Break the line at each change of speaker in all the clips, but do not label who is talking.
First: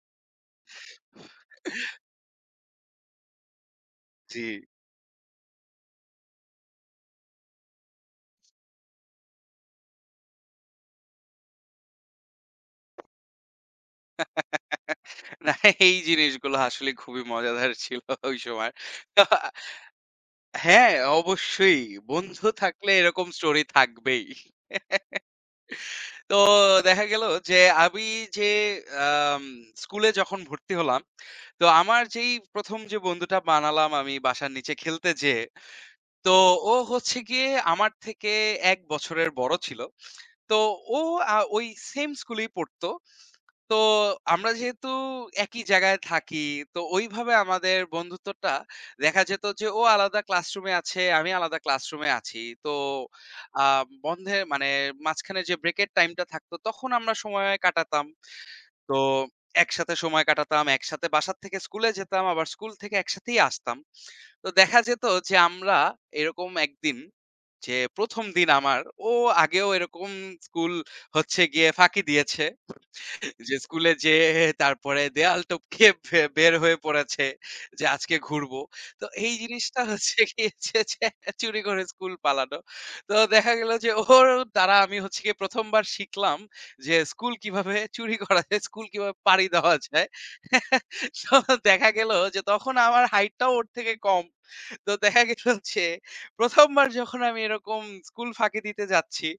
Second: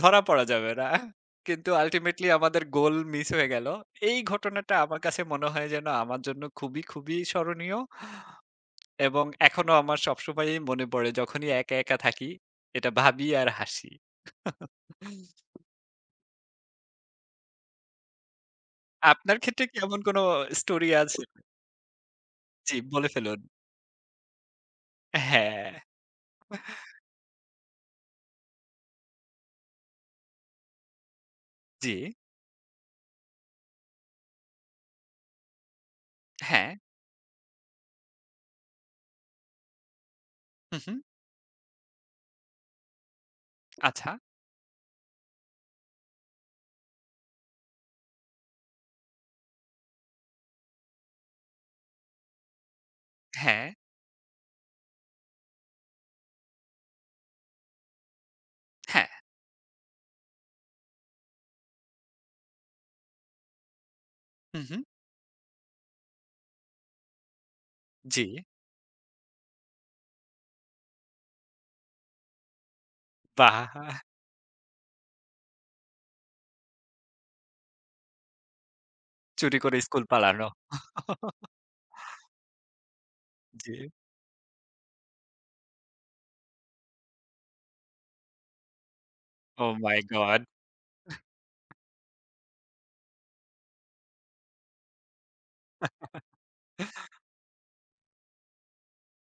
ধরা পড়া যাবে না। কিন্তু আল্টিমেটলি আমাদের গোল মিস হয়ে গেল। এই
জি।
ঘটনাটা আমার কাছে মনে হয় যেন, আমার জন্য খুবই, খুবই স্মরণীয় এবং এখনো আমার সবসময়ই মনে পড়ে যখনই একা, একা থাকি। এটা ভাবি আর হাসি।
না, এই জিনিসগুলো আসলে খুবই মজাদার ছিল ওই সময়। তো
আপনার ক্ষেত্রে কি এমন কোন অ স্টোরি
হ্যাঁ,
আছে?
অবশ্যই। বন্ধু
জি।
থাকলে
বলে
এরকম
ফেলুন।
স্টোরি থাকবেই।
হ্যাঁ।
তো দেখা গেলো যে আমি যে আম স্কুলে যখন ভর্তি হলাম, তো আমার
জি।
যেই ১ম যে বন্ধুটা বানালাম আমি বাসার নিচে খেলতে যেয়ে, তো ও
হ্যাঁ।
হচ্ছে গিয়ে আমার থেকে ১ বছরের বড় ছিল। তো
হু,
ও
হু।
আ ওই সেম স্কুলেই পড়তো। তো
আচ্ছা।
আমরা যেহেতু একই জায়গায় থাকি, তো ওইভাবে আমাদের বন্ধুত্বটা দেখা যেত যে ও আলাদা ক্লাসরুমে আছে, আমি আলাদা ক্লাসরুমে আছি। তো আ
হ্যাঁ।
বন্ধের মানে মাঝখানে যে ব্রেকের টাইমটা থাকতো, তখন আমরা সময় কাটাতাম। তো
হ্যাঁ।
একসাথে সময় কাটাতাম, একসাথে বাসার থেকে স্কুলে যেতাম। আবার স্কুল থেকে একসাথেই আসতাম। তো
হু,
দেখা
হু।
যেত যে আমরা এরকম একদিন যে ১ম
জি।
দিন আমার, ও আগেও এরকম স্কুল হচ্ছে গিয়ে ফাঁকি দিয়েছে। যে স্কুলে
বাহ!
যেয়ে তারপরে দেওয়াল টপকে বে বের হয়ে পড়েছে যে, "আজকে ঘুরবো।" তো এই
চুরি করে
জিনিসটা
স্কুল
হচ্ছে
পালানো।
গিয়ে হচ্ছে যে চুরি করে স্কুল পালানো। তো দেখা গেল যে
জি।
ওর দ্বারা আমি হচ্ছে গিয়ে ১ম বার শিখলাম যে, স্কুল কিভাবে চুরি করা যায়? স্কুল কিভাবে পাড়ি
ওহ
দেওয়া
মাই
যায়?
গড!
তো দেখা গেল যে তখন আমার হাইটটাও ওর থেকে কম। তো দেখা গেল যে ১ম বার যখন আমি এরকম স্কুল ফাঁকি দিতে যাচ্ছি।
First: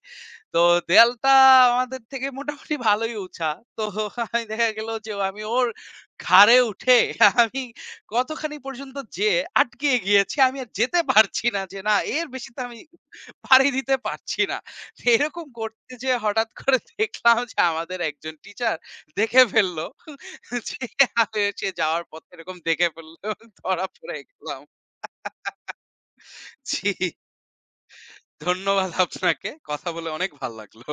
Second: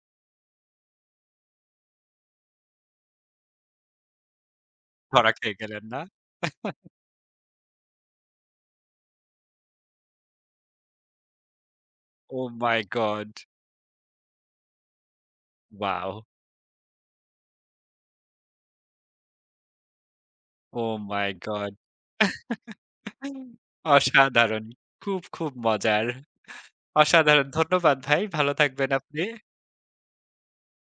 তো দেয়ালটা আমাদের থেকে মোটামুটি ভালোই উচা। তো আমি দেখা গেল যে ও
ধরা
আমি
খেয়ে
ওর
গেলেন, না?
ঘাড়ে উঠে আমি কতখানি পর্যন্ত যেয়ে আটকিয়ে গিয়েছি, আমি আর যেতে পারছি না। যে না, এর
ওহ
বেশি তো
মাই
আমি
গড!
পাড়ি দিতে পারছি না। এরকম করতে যেয়ে
ওয়াও!
হঠাৎ করে দেখলাম যে আমাদের একজন টিচার দেখে ফেলল। যে
ওহ
আ
মাই
হচ্ছে
গড!
যাওয়ার পথে এরকম দেখে ফেলল। ধরা পড়ে গেলাম।
অসাধারণ! খুব, খুব মজার!
জি।
অসাধারণ! ধন্যবাদ ভাই। ভালো
ধন্যবাদ
থাকবেন আপনি।
আপনাকে। কথা বলে অনেক ভাল্লাগলো।